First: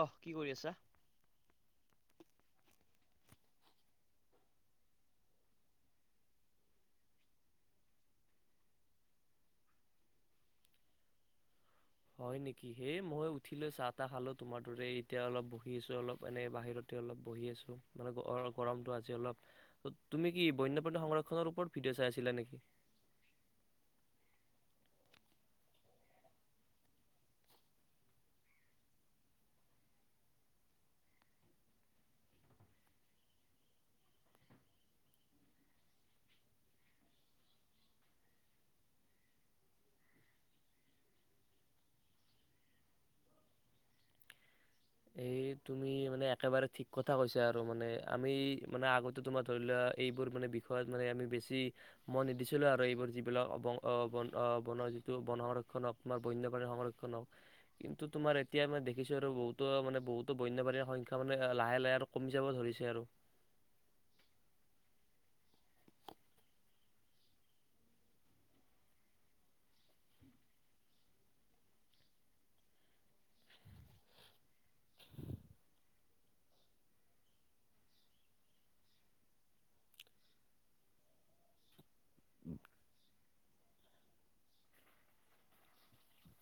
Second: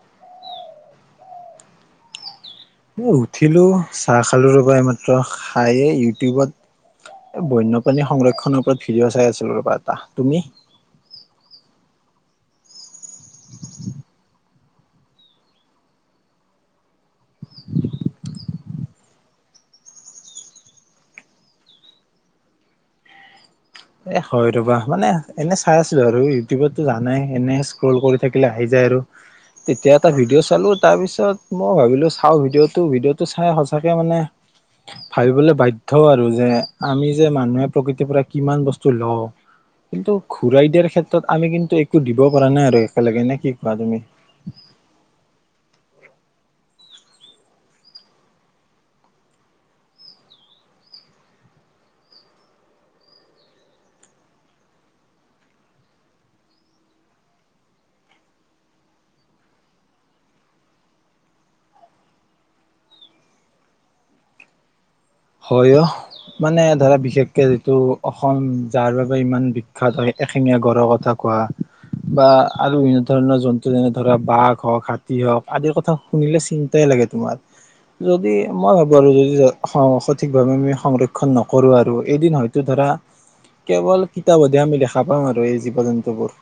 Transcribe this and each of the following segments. আহ কি কৰি আছা? উঠিলো চাহ খালো ৰ'বা এইমাত্ৰ খায়ে ইউটিউবত বন্যপ্ৰাণী সংৰক্ষনৰ ওপৰত ভিডিঅ' চাই আছিলো ৰবা এটা। তুমি? হয় নেকি হেই মই উঠিলৈ চাহ তাহ খালো তোমাৰ তোৰে এতিয়া অলপ বহি আছো অলপ এনেই বাহিৰতে অলপ বহি আছোঁ মানে গৰমটো আজি অলপ তুমি কি বন্যপ্ৰাণী সংৰক্ষণৰ ওপৰত ভিডিঅ' চাই আছিলা নেকি? এ হয় ৰবা মানে, এনে চাই আছিলো আৰু ইউটিউবতো জানাই এনে স্ক্ৰল কৰি থাকিলে আহি যায় আৰু তেতিয়া এটা ভিডিঅ' চালো তাৰ পিছত মই ভাবিলো চাওঁ ভিডিঅ' টো, ভিডিঅ'টো চাই সঁচাকে মানে ভাবিবলৈ বাধ্য আৰু যে আমি যে মানুহে প্ৰকৃতিৰ পৰা কিমান বস্তু ল কিন্তু ঘূৰাই দিয়াৰ ক্ষেত্ৰত আমি কিন্তু একো দিব পৰা নাই আৰু একেলগে নে কি কোৱা তুমি এই তুমি মানে একেবাৰে ঠিক কথা কৈছা আৰু মানে আমি মানে আগতে তোমাৰ ধৰি লোৱা এইবোৰ মানে বিষয়ত মানে আমি বেছি মন নিদিছিলো আৰু এইবোৰ যিবিলাক ব ব যিটো বন সংৰক্ষণ হওক তোমাৰ বন্যপ্ৰাণীৰ সংৰক্ষণ হওক কিন্তু তোমাৰ এতিয়া মানে দেখিছো আৰু বহুত তো মানে বহুতো বন্য বাাণীৰ সংখ্যমানে লাহে লাহে আৰু কমি যাব ধৰিছে আৰু হয় অ মানে ধৰা বিশেষকে যিটো অসম যাৰ বাবে ইমান বিখ্যাত হয় এশেঙীয়া গড়ৰ কথা কোৱা বা আৰু বিভিন্ন ধৰণৰ জন্তু যেনে ধৰা বাঘ হওক, হাতী হওক আদিৰ কথা শুনিলে চিন্তাই লাগে তোমাৰ। যদি মই ভাবো আৰু যদি অসম সঠিকভাৱে আমি সংৰক্ষণ নকৰো আৰু এদিন হয়তো ধৰা কেৱল কিতাপতহে আমি দেখা পাম আৰু এই জীৱ জন্তুবোৰ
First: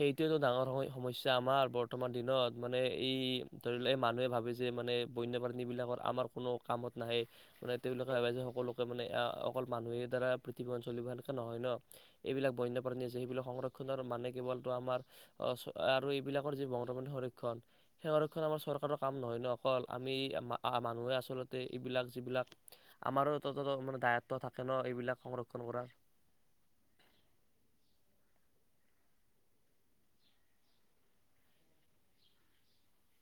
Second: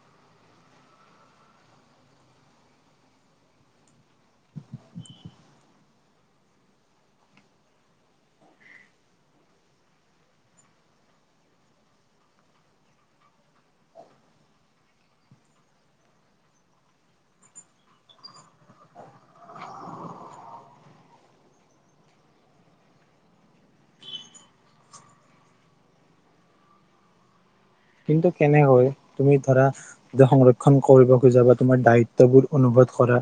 সেইটোৱেতো ডাঙৰ সমস্যা আমাৰ বৰ্তমান দিনত মানে এই ধৰি লওক এই মানুহে ভাবে যে মানে বন্যপ্ৰাণীবিলাকৰ আমাৰ কোনো কামত নাহে, মানে তেওঁলোকে ভাবে যে সকলোকে মানে অকল মানুহে দ্বাৰা পৃথিৱীখন চলিব সেনেকে নহয় ন? এইবিলাক বন্যপ্ৰাণী আছে সেইবিলাক সংৰক্ষণৰ মানে কেৱল আমাৰ আৰু এইবিলাকৰ যি বং সংৰক্ষণ সেই সংৰক্ষণ আমাৰ চৰকাৰৰ কাম নহয় ন অকল আমি মানুহে আচলতে এইবিলাক যিবিলাক আমাৰো ত মানে দায়ত্ব থাকে ন এইবিলাক সংৰক্ষন কৰাৰ কিন্তু কেনেকৈ তুমি ধৰা য সংৰক্ষণ কৰিব খোজা বা তোমাৰ দায়িত্ববোৰ অনুবধ কৰা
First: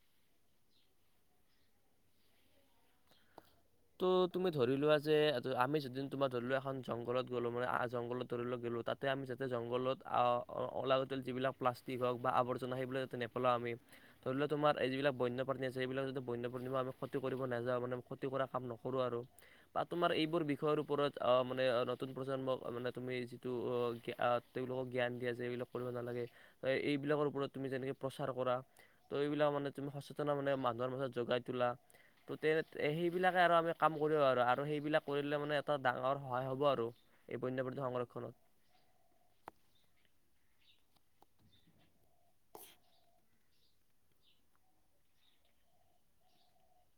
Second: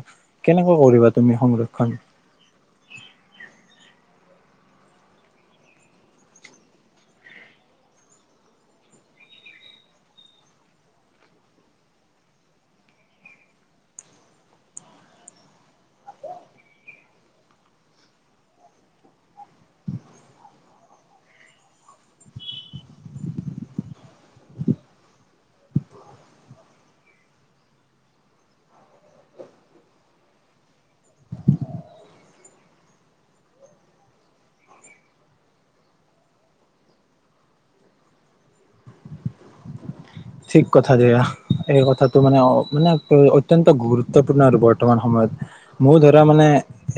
কেনেকৈ কৰিবা তুমি সংৰক্ষন ত' তুমি ধৰি লোৱা যে আমি যেদিন তোমাৰ ধৰি লোৱা এখন জংঘলত গ'লো মানে আ জংঘলত ধৰি লও গ'লো তাতে আমি যাতে জংঘলত অলাগতিল যিবিলাক প্লাষ্টিক হওক বা আৱৰ্জনা সেইবিলাকাতে নপেলাওঁ আমি ধৰি লোৱা তোমাৰ এই যিবিলাক বন্যপ্ৰাণী আছে সেইবিলাক যাতে বন্যপ্ৰাণীৰ আমি ক্ষতি কৰিব নাযাওঁ মানে ক্ষতি কৰা কাম নকৰোঁ আৰু বা তোমাৰ এইবোৰ বিষয়ৰ ওপৰত মানে নতুন প্ৰজন্মক মানে তুমি যিটো তেওঁলোকক জ্ঞান দিয়া যে এইবিলাক কৰিব নালাগে ত এইবিলাকৰ ওপৰত তুমি যেনেকৈ প্ৰচাৰ কৰা ত' এইবিলাক মানে তুমি সচেতন মানে মানুহৰ মাজত জোগাই তোলা ত' তেনে সেই সেইবিলাকে আৰু আমি কাম কৰি আৰু সেইবিলাক কৰিলে মানে এটা ডাঙৰ সহায় হ'ব আৰু এই বন্যপ্ৰাণী সংৰক্ষণত ঠিক কথা দিয়া এই কথাটো মানে মানে অত্যন্ত গুৰুত্বপূৰ্ণ আৰু বৰ্তমান সময়ত ময়ো ধৰা মানে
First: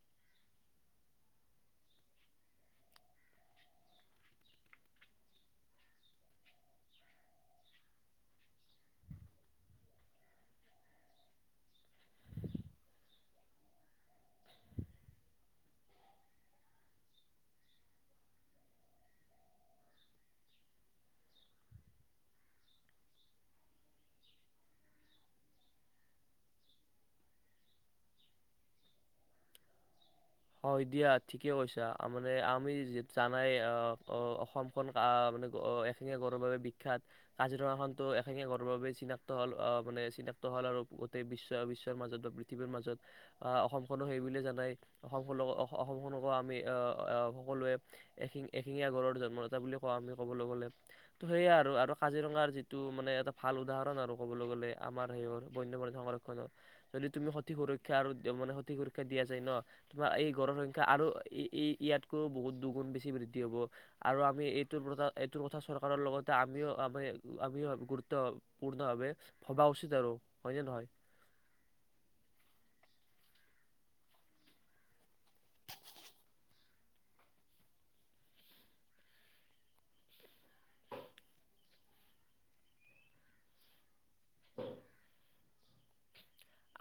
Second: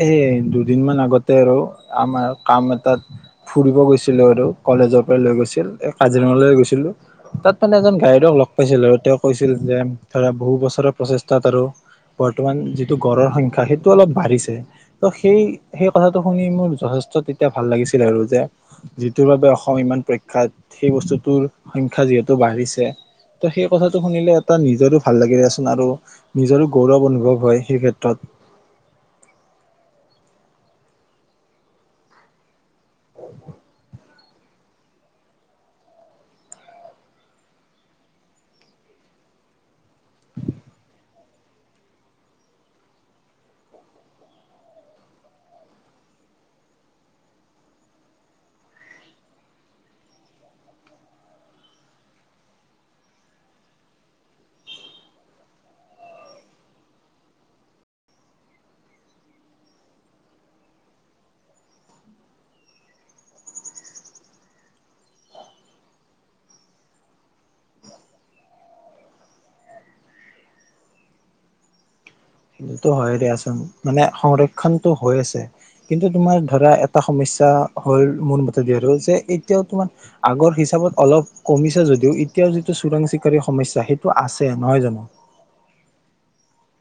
এই দুদিন মান আগতে আৰু আমাৰ কাম এটাত ফুৰিব গৈছিলো আৰু কলেজৰ পৰা লৈ গৈছিল এই কাজিৰঙাৰ লৈ গৈছিলো তাত মানে এজন গায়দেউক লগ পাইছিল আৰু তেওঁ কৈছিল যে, ধৰা বহু বছৰৰ প্ৰচেষ্টাত আৰু বৰ্তমান যিটো গড়ৰ সংখ্যা সেইটো অলপ বাঢ়িছে, তো সেই সেই কথাটো শুনি মোৰ যথেষ্ট তেতিয়া ভাল লাগিছিল আৰু যে যিটোৰ বাবে অসম ইমান প্ৰখ্যাত সেই বস্তুটোৰ সংখ্যা যিহেতু বাঢ়িছে। ত সেই কথাটো শুনিলে এটা নিজৰো ভাল লাগিলেচোন আৰু নিজৰো গৌৰৱ অনুভৱ হয় সেই ক্ষেত্ৰত হয় দিয়া ঠিকে কৈছা তামানে আমি জানাই অহ অসমখন মান এশীঙীয়া গড়ৰ বাবে বিখ্যাত কাজিৰঙাখনো এশীঙীয়া গড়ৰ বাবে চিনাক্ত হল আহ মানে চিনাক্ত হল আৰু গোটেই বিশ্ব বিশ্বৰ মাজত বা পৃথিৱীৰ মাজত আহ অসমখনো সেইবুলিয়ে জানাই অসমখনক অসমখনক ক আমি আহ সকলোৱে এশিঙীয়া ঘৰৰ জন্মদাতা বুলি কওঁ আমি ক'বলৈ গলে ত' সেয়া আৰু কাজিৰঙাৰ যিটো মানে এটা ভাল উদাহৰণ আৰু কবলৈ গলে আমাৰ সেইৰ বন্যপ্ৰাণী সংৰক্ষণৰ যদি তুমি সঠিক সুৰক্ষা আৰু মানে সঠিক সুৰক্ষা দিয়া যায় ন তোমাৰ এই গড়ৰ সংখ্যা আৰু ইয়াতকৈ বহুত দুগুণ বেছি বৃদ্ধি হব আৰু আমি এইটোৰ কথা এইটোৰ কথা চৰকাৰৰ লগতে আমিও আমি আমিও গুৰুত্বপূৰ্ণ ভাৱে ভবা উচিত আৰু হয় নে নহয় সেইটো হয় দিয়াচোন মানে সংৰক্ষণটো হৈ আছে কিন্তু তোমাৰ ধৰা এটা সমস্যা হল মোৰ মতেদি আৰু যে এতিয়াও তোমাৰ আগৰ হিচাপত অলপ কমিছে যদিও এতিয়াও যিটো চোৰাং চিকাৰী সমস্যা সেইটো আছে নহয় জানো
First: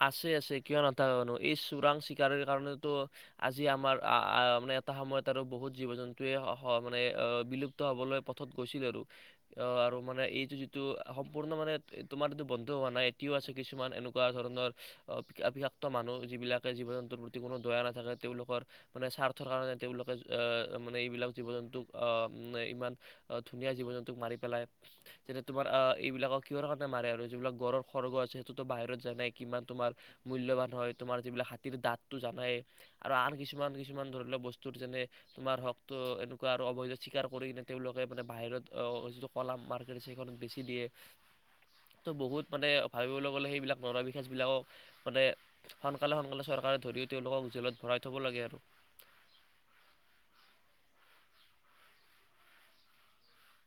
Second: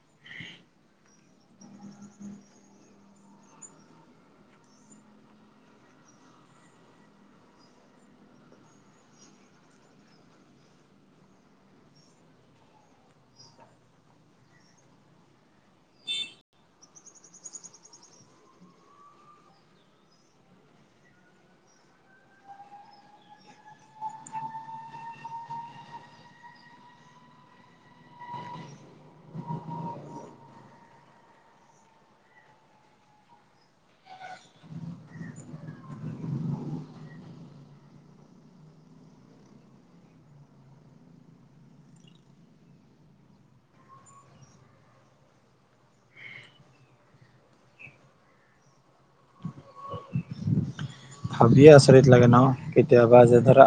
আছে আছে কিয় নাথাকে মানো এই চোৰাং চিকাৰীৰ কাৰণেটো আজি আমাৰ মানে এটা সময়ত আৰু বহুত জীৱ জন্তুৱে মানে বিলুপ্ত হবলৈ পথত গৈছিল আৰু আহ আৰু মানে এইটো যিটো সম্পূৰ্ণ মানে তোমাৰ এইটো বন্ধ হোৱা নাই এতিও আছে কিছুমান এনেকোৱা ধৰণৰ বিষাক্ত মানুহ যিবিলাকে জীৱ জন্তুৰ প্ৰতি কোনো দয়া নাথাকে তেওঁলোকৰ মানে স্বাৰ্থৰ কাৰণে তেওঁলোকে আহ মানে এইবিলাক জীৱ জন্তুক আহ ইমান ধুনীয়া জীৱ জন্তুক মাৰি পেলাই যেতিয়া তোমাৰ আহ এইবিলাকক কিহৰ কাৰণে মাৰে আৰু যিবিলাক গড়ৰ খৰ্গ আছে সেইটোতো বাহিৰত যায় নাই কিমান তোমাৰ মূল্যবান হয় তোমাৰ যিবিলাক হাতীৰ দাঁতটো জানাই আৰু আন কিছুমান কিছুমান ধৰি লোৱা বস্তুৰ যেনে তোমাৰ হক এনেকোৱা আৰু অবৈধ চিকাৰ কৰি কিনে তেওঁলোকে মানে বাহিৰত যিটো কলা মাৰ্কেট আছে সেইখনত বেছি দিয়ে ত' বহুত মানে ভাবিবলৈ গলে সেইবিলাক ন চবিলাকক মানে সোনকালে সোনকালে চৰকাৰে ধৰিও তেওঁলোকক জেলত ভৰাই থ'ব লাগে আৰু ভাবিয়ে আচৰিত লাগে ন কেতিয়াবা যে ধৰা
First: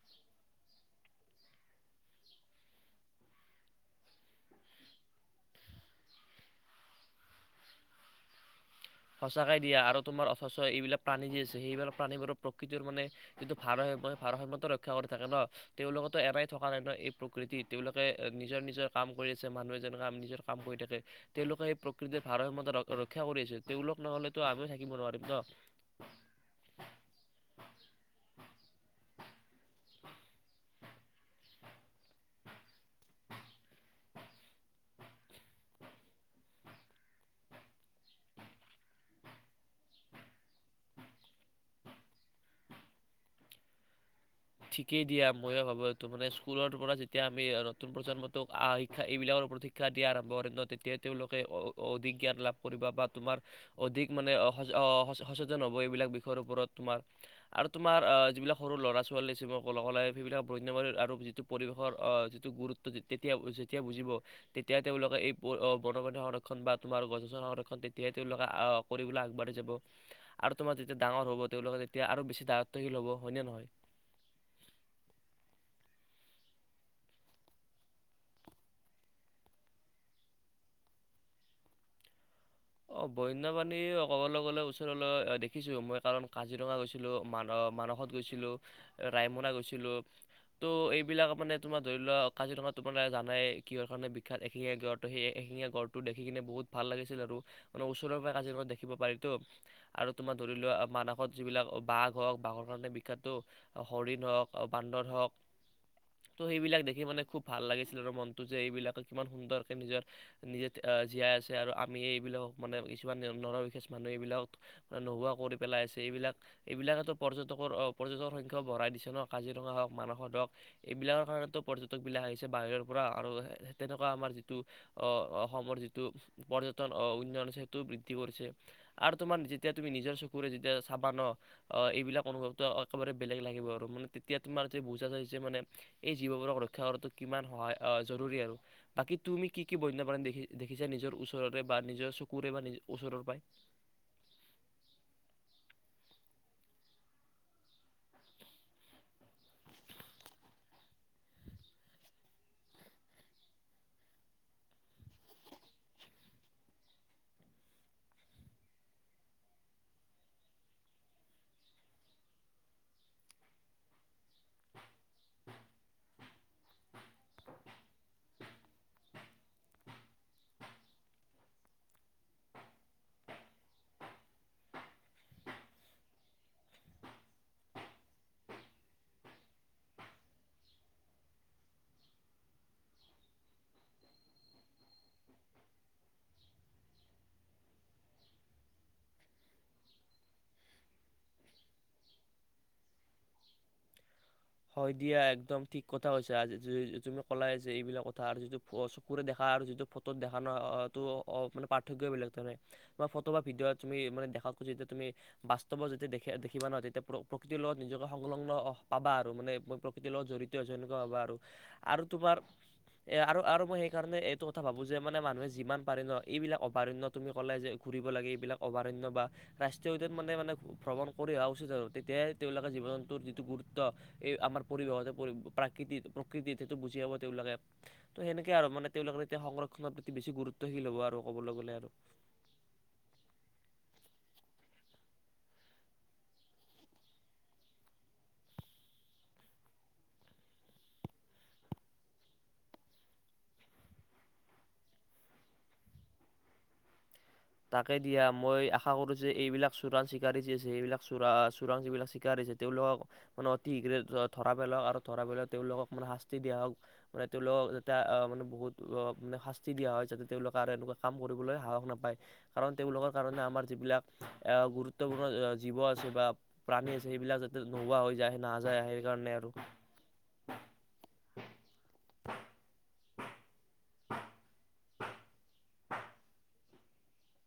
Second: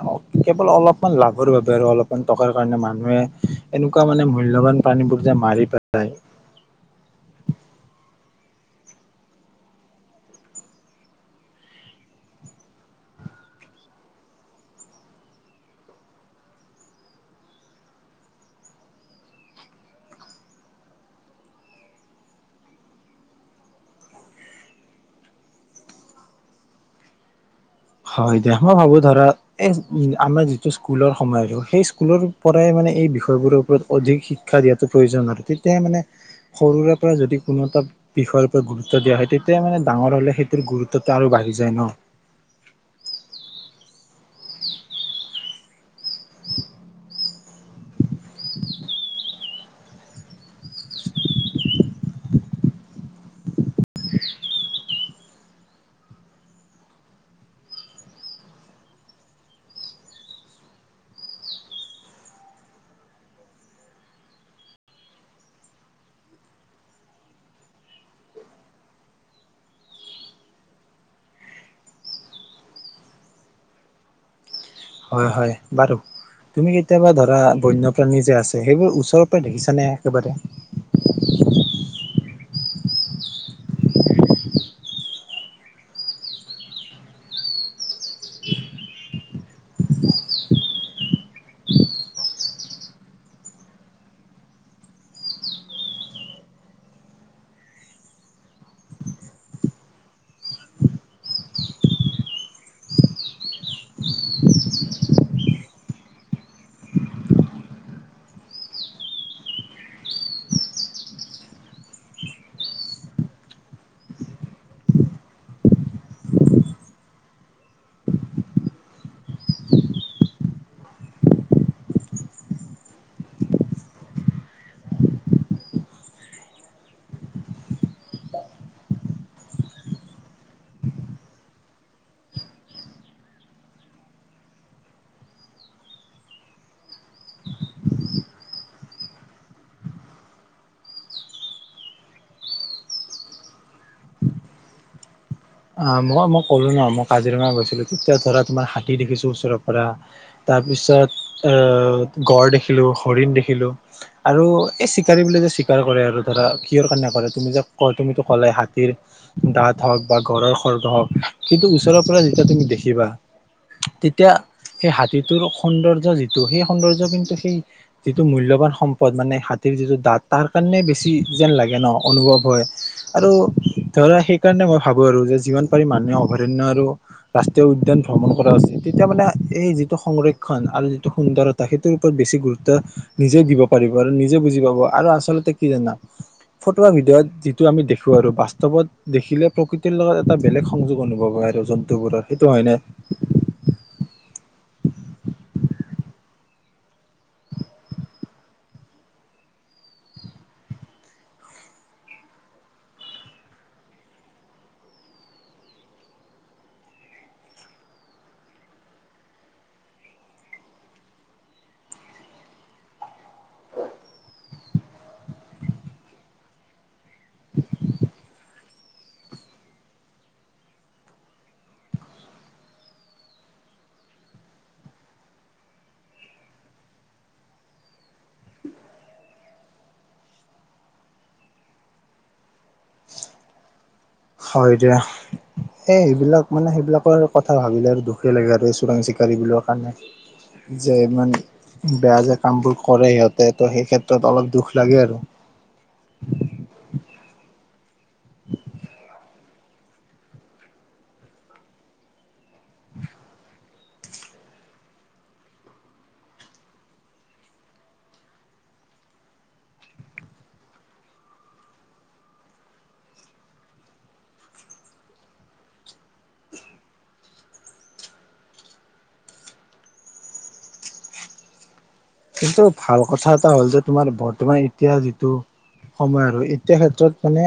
কেৱল অলপমান লাভৰ বাবে আৰু অলপমান টকাৰ কাৰণে মানুহে এনেকোৱা মানে মূল্যৱান প্ৰাানীবোৰ যে মাৰি পেলায় সঁচাকে দিয়া আৰু তোমাৰ অথচ এইবিলাক প্ৰাণী যি আছে সেইবিলাক প্ৰাণীবোৰৰ প্ৰকৃতিৰ মানে যিটো ভাৰসাম্য ভাৰসাম্যতা ৰক্ষা কৰি থাকে ন তেওঁলোকোতো এৰাই থকা নাই ন এই প্ৰকৃতি তেওঁলোকে নিজৰ নিজৰ কাম কৰি আছে মানুহ এজনৰ কাম নিজৰ কাম কৰি থাকে তেওঁলোকে সেই প্ৰকৃতিৰ ভাৰসাম্যতা ৰক্ষা কৰি আছে তেওঁলোক নহলেতো আমিও থাকিব নোৱাৰিম ন হয় দিয়া মই ভাবোঁ ধৰা এই আমাৰ যিটো স্কুলৰ সময় আৰু সেই স্কুলৰ পৰাই মানে এই বিষয়বোৰৰ ওপৰত অধিক শিক্ষা দিয়াটো প্ৰয়োজন আৰু তেতিয়াই মানে সৰুৰে পৰা যদি কোনো এটা বিষয়ৰ ওপৰত গুৰুত্ব দিয়া হয় তেতিয়া মানে ডাঙৰ হ'লে সেইটোৰ গুৰুত্বটো আৰু বাঢ়ি যায় ন ঠিকেই দিয়া ময়ো ভাবো এইটো মানে স্কুলৰ পৰা যেতিয়া আমি নতুন প্ৰজন্মটোক শিক্ষা এইবিলাকৰ ওপৰত শিক্ষা দিয়া আৰম্ভ কৰিম ন তেতিয়া তেওঁলোকে অধিক জ্ঞান লাভ কৰিব বা তোমাৰ অধিক মানে সচেতন হব এইবিলাক বিষয়ৰ ওপৰত তোমাৰ আৰু তোমাৰ যিবিলাক সৰু লৰা ছো ছোৱালী সেইবিলাক বন্যবীৰ আৰু যিটো পৰিৱেশৰ যিটো গুৰুত্ব তেতিয়া যেতিয়া বুজিব তেতিয়াই তেওঁলোকে এই বনপণী সংৰক্ষণ বা তোমাৰ গছ গছনি সংৰক্ষণ তেতিয়াই তেওঁলোকে কৰিবলৈ আগবাঢ়ি যাব আৰু তোমাৰ যেতিয়া ডাঙৰ হ'ব তেওঁলোকে তেতিয়া আৰু বেছি দায়িত্বীল হ'ব হয়নে নহয় হয় হয় বাৰু তুমি কেতিয়াবা ধৰা বন্যপ্ৰাণী যে আছে সেইবোৰ ওচৰৰ পৰা দেখিছানে একেবাৰে অ বন্যপ্ৰাণী ক'বলৈ গ'লে ওচৰলৈ দেখিছোঁ মই কাৰণ কাজিৰঙা গৈছিলোঁ মান মানসত গৈছিলো ৰায়মনা গৈছিলো ত' এইবিলাক মানে তোমাৰ ধৰি লোৱা কাজিৰঙা তোমালোকে জানাই কিহৰ কাৰণে বিখ্যাত এশিঙীয়া গড় ত সেই এশিঙীয়া গড়টো দেখি কিনে বহুত ভাল লাগিছিল আৰু মানে ওচৰৰ পৰা কাজিৰঙা দেখিব পাৰিতো আৰু তোমাৰ ধৰি লোৱা মানসত যিবিলাক বাঘ হওক বাঘৰ কাৰণে বিখ্যাততো হৰিণ হওক বান্দৰ হওক ত সেইবিলাক দেখি মানে খুব ভাল লাগিছিল আৰু মনটো যে এইবিলাকে কিমান সুন্দৰকে নিজৰ নিজে জীয়াই আছে আৰু আমি এই এইবিলাকক মানে কিছুমান নৰবিশেষ মানুহে এইবিলাক নোহোৱা কৰি পেলাই আছে এইবিলাক এইবিলাকেতো পৰ্যটকৰ পৰ্যটকৰ সংখ্যাও বঢ়াই দিছে ন কাজিৰঙা হওক মানসৰ হওক এইবিলাকৰ কাৰণেতো পৰ্যটকবিলাক আহিছে বাহিৰৰ পৰা আৰু তেনেকোৱা আমাৰ যিটো অসমৰ যিটো পৰ্য্য উন্নয়ন সেইটো বৃদ্ধি কৰিছে আৰু তোমাৰ যেতিয়া তুমি নিজৰ চকুৰে যেতিয়া চাবা ন এইবিলাক অনুভৱটো একেবাৰে বেলেগ লাগিব আৰু মানে তেতিয়া তোমাৰ যে বোজা যে মানে এই জীৱবোৰক ৰক্ষা কৰাটো কিমান সহায় জৰুৰী আৰু বাকী তুমি কি কি বন্যপ্ৰাণ দেখি দেখিছা নিজৰ ওচৰত বা নিজৰ চকুৰে বা নিজৰ ওচৰৰ পৰা অ মই মই ক'লো নহ মই কাজিৰঙা গৈছিলো তেতিয়া ধৰা তোমাৰ হাতী দেখিছো ওচৰৰ পৰা তাৰ পিছত এ গড় দেখিলো হৰিণ দেখিলো আৰু এই চিকাৰী বুলি যে চিকাৰ কৰে আৰু ধৰা কিহৰ কাৰণে কৰে তুমি যে ক তুমিতো ক'লে হাতীৰ দাঁত হওক বা ঘৰৰ খৰ্গ হক কিন্তু ওচৰৰ পৰা যেতিয়া তুমি দেখিবা তেতিয়া সেই হাতীটোৰ সৌন্দৰ্য যিটো সেই সৌন্দৰ্য কিন্তু সেই যিটো মূল্যবান সম্পদ মানে হাতীৰ যিটো দাঁত তাৰ কাৰণে বেছি যেন লাগে ন অনুভৱ হয় আৰু ধৰা সেইকাৰণে মই ভাবো আৰু যে যিমান পাৰি মানুহে অভয়াৰণ্য আৰু ৰাষ্ট্ৰীয় উদ্যান ভ্ৰমণ কৰা উচিত তেতিয়া মানে এই যিটো সংৰক্ষণ আৰু যিটো সুন্দৰতা সেইটোৰ ওপৰত বেছি গুৰুত্ব নিজে দিব পাৰিব আৰু নিজে বুজি পাব আৰু আচলতে কি জানা ফটোৱা ভিডিঅ'ত যিটো আমি দেখো আৰু বাস্তৱত দেখিলে প্ৰকৃতিৰ লগত এটা বেলেগ সংযোগ অনুভৱ হয় আৰু জন্তুবোৰৰ সেইটো হয়নে হয় দিয়া একদম ঠিক কথা হৈছে তুমি ক'লাই যে এইবিলাক কথা আৰু যিটো চকুৰে দেখা আৰু যিটো ফটোত দেখা ন সেইটো পাৰ্থক্যই বেলেগ ফটো বা ভিডিঅ' তুমি মানে দেখাক যেতিয়া তুমি বাস্তৱ যেতিয়া দেখিবা নহয় তেতিয়া প্ৰকৃতিৰ লগত নিজকে সংলগ্ন পাবা ম মই প্ৰকৃতিৰ লগত জড়িত হৈ যেনেকুৱা হাবা আৰু তোমাৰ এ আৰু মই সেইকাৰণে এইটো কথা ভাবো যে মানে মানুহে যিমান পাৰে ন এইবিলাক অভয়াৰণয় তুমি কলে যে ঘূৰিব লাগে এইবিলাক অভয়াৰণয় বা ৰাষ্ট্ৰীয় উদ্য়ান মানে মানে ভ্ৰমণ কৰি অহা উচিত আৰু তেতিয়াই তেওঁলোকে জীৱনটোৰ যিটো গুৰুত্ব এই আমাৰ পৰিৱেশতে পৰি প্ৰাকৃতি প্ৰকৃতিত সেইটো বুজিব তেওঁওলোকে ত সেনেকে আৰু মানে তেওঁলোকৰ এতিয়া সংৰক্ষনৰৰ প্ৰতি বেছি গুৰুত্বশীল হ'ব আৰু কবলৈ গলে আৰু হয় দিয়া এই সেইবিলাক মানে সেইবিলাকৰ কথা ভাবিলে আৰু দুখেই লাগে আৰু এই চোৰাং চিকাৰী বিলাকৰ কাৰণে যে ইমান বেয়া যে কামবোৰ কৰে সিহঁতে ত সেই ক্ষেত্ৰত অলপ দুখ লাগে আৰু তাকে দিয়া মই আশা কৰো যে এইবিলাক চোৰাং চিকাৰি যছে এইবিলাক চোৰা চোৰাং যিবিলাক চিকাৰিছে তেওঁলোকক মানে অতি শীঘ্ৰে ধৰা পেলক আৰু ধৰা পেলাই তেওঁলোকক মানে শাস্তি দিয়া হওক মানে তেওঁলোকক যাতে মানে বহুত শাস্তি দিয়া হয় যাতে তেওঁলোকক আৰু এনেকুৱা কাম কৰিবলৈ সাহস নাপায়। কাৰণ তেওঁলোকৰ কাৰণে আমাৰ যিবিলাক আহ গুৰুত্বপূৰ্ণ জীৱ আছে বা প্ৰাণী আছে সেইবিলাক যাতে নোহোৱা হৈ যায় নাযায় সেই কাৰণে আৰু কিন্তু ভাল কথা এটা হ'ল যে তোমাৰ বৰ্তমান এতিয়া যিটো সময় আৰু এতিয়া ক্ষেত্ৰত মানে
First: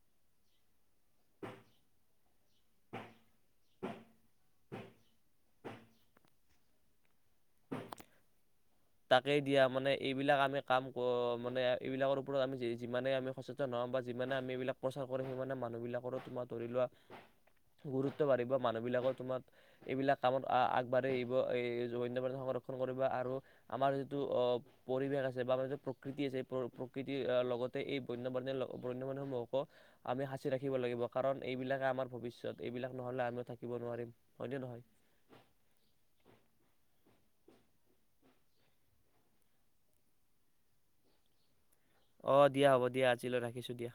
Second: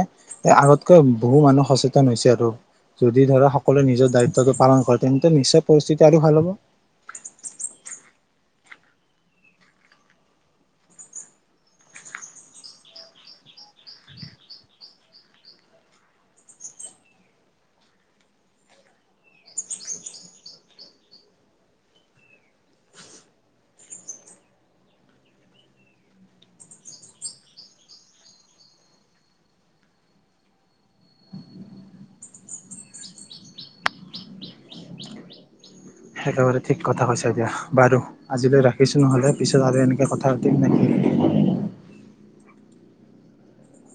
এ আগতকৈ বহু মানুহ সচেতন হৈছে আৰু যদি ধৰা সকলোৱে নিজৰ দায়িত্বটো পালন কৰে তেন্তে নিশ্চয় পৰিস্থিতি আৰু ভাল হব। তাকেই দিয়া মানে এইবিলাক আমি কাম মানে এইবিলাকৰ ওপৰত আমি যিমানে আমি সচেতন হওঁ বা যিমানে আমি এইবিলাক প্ৰচাৰ কৰি সিমানে মানুহ বিলাকৰো তোমাৰ ধৰি লোৱা গুৰুত্ব বাঢ়িব মানুহ বিলাকৰ তোমাৰ এইবিলাক কামত আগবাঢ়ি আহিব এইন্য সংৰক্ষণ কৰিব আৰু আমাৰ যিটো আহ পৰিৱেশ আছে বা আমাৰ যিটো প্ৰকৃতি আছে প্ৰকৃতিৰ লগতে এই বন্য বন্যপ্ৰাণীবোৰৰ আমি সাঁচি ৰাখিব লাগিব কাৰণ এইবিলাকে আমাৰ ভৱিষ্যত এইবিলাক নহলে আমিও থাকিব নোৱাৰিম হয়ত নহয় একেবাৰে ঠিক কথা কৈছা এ দিয়া বাৰু আজিলৈ ৰাখিছো নহলে পিছত আৰু এনেকে কথা পাতিম নেকি অঁ দিয়া হ'ব দিয়া আজিলৈ ৰাখিছোঁ দিয়া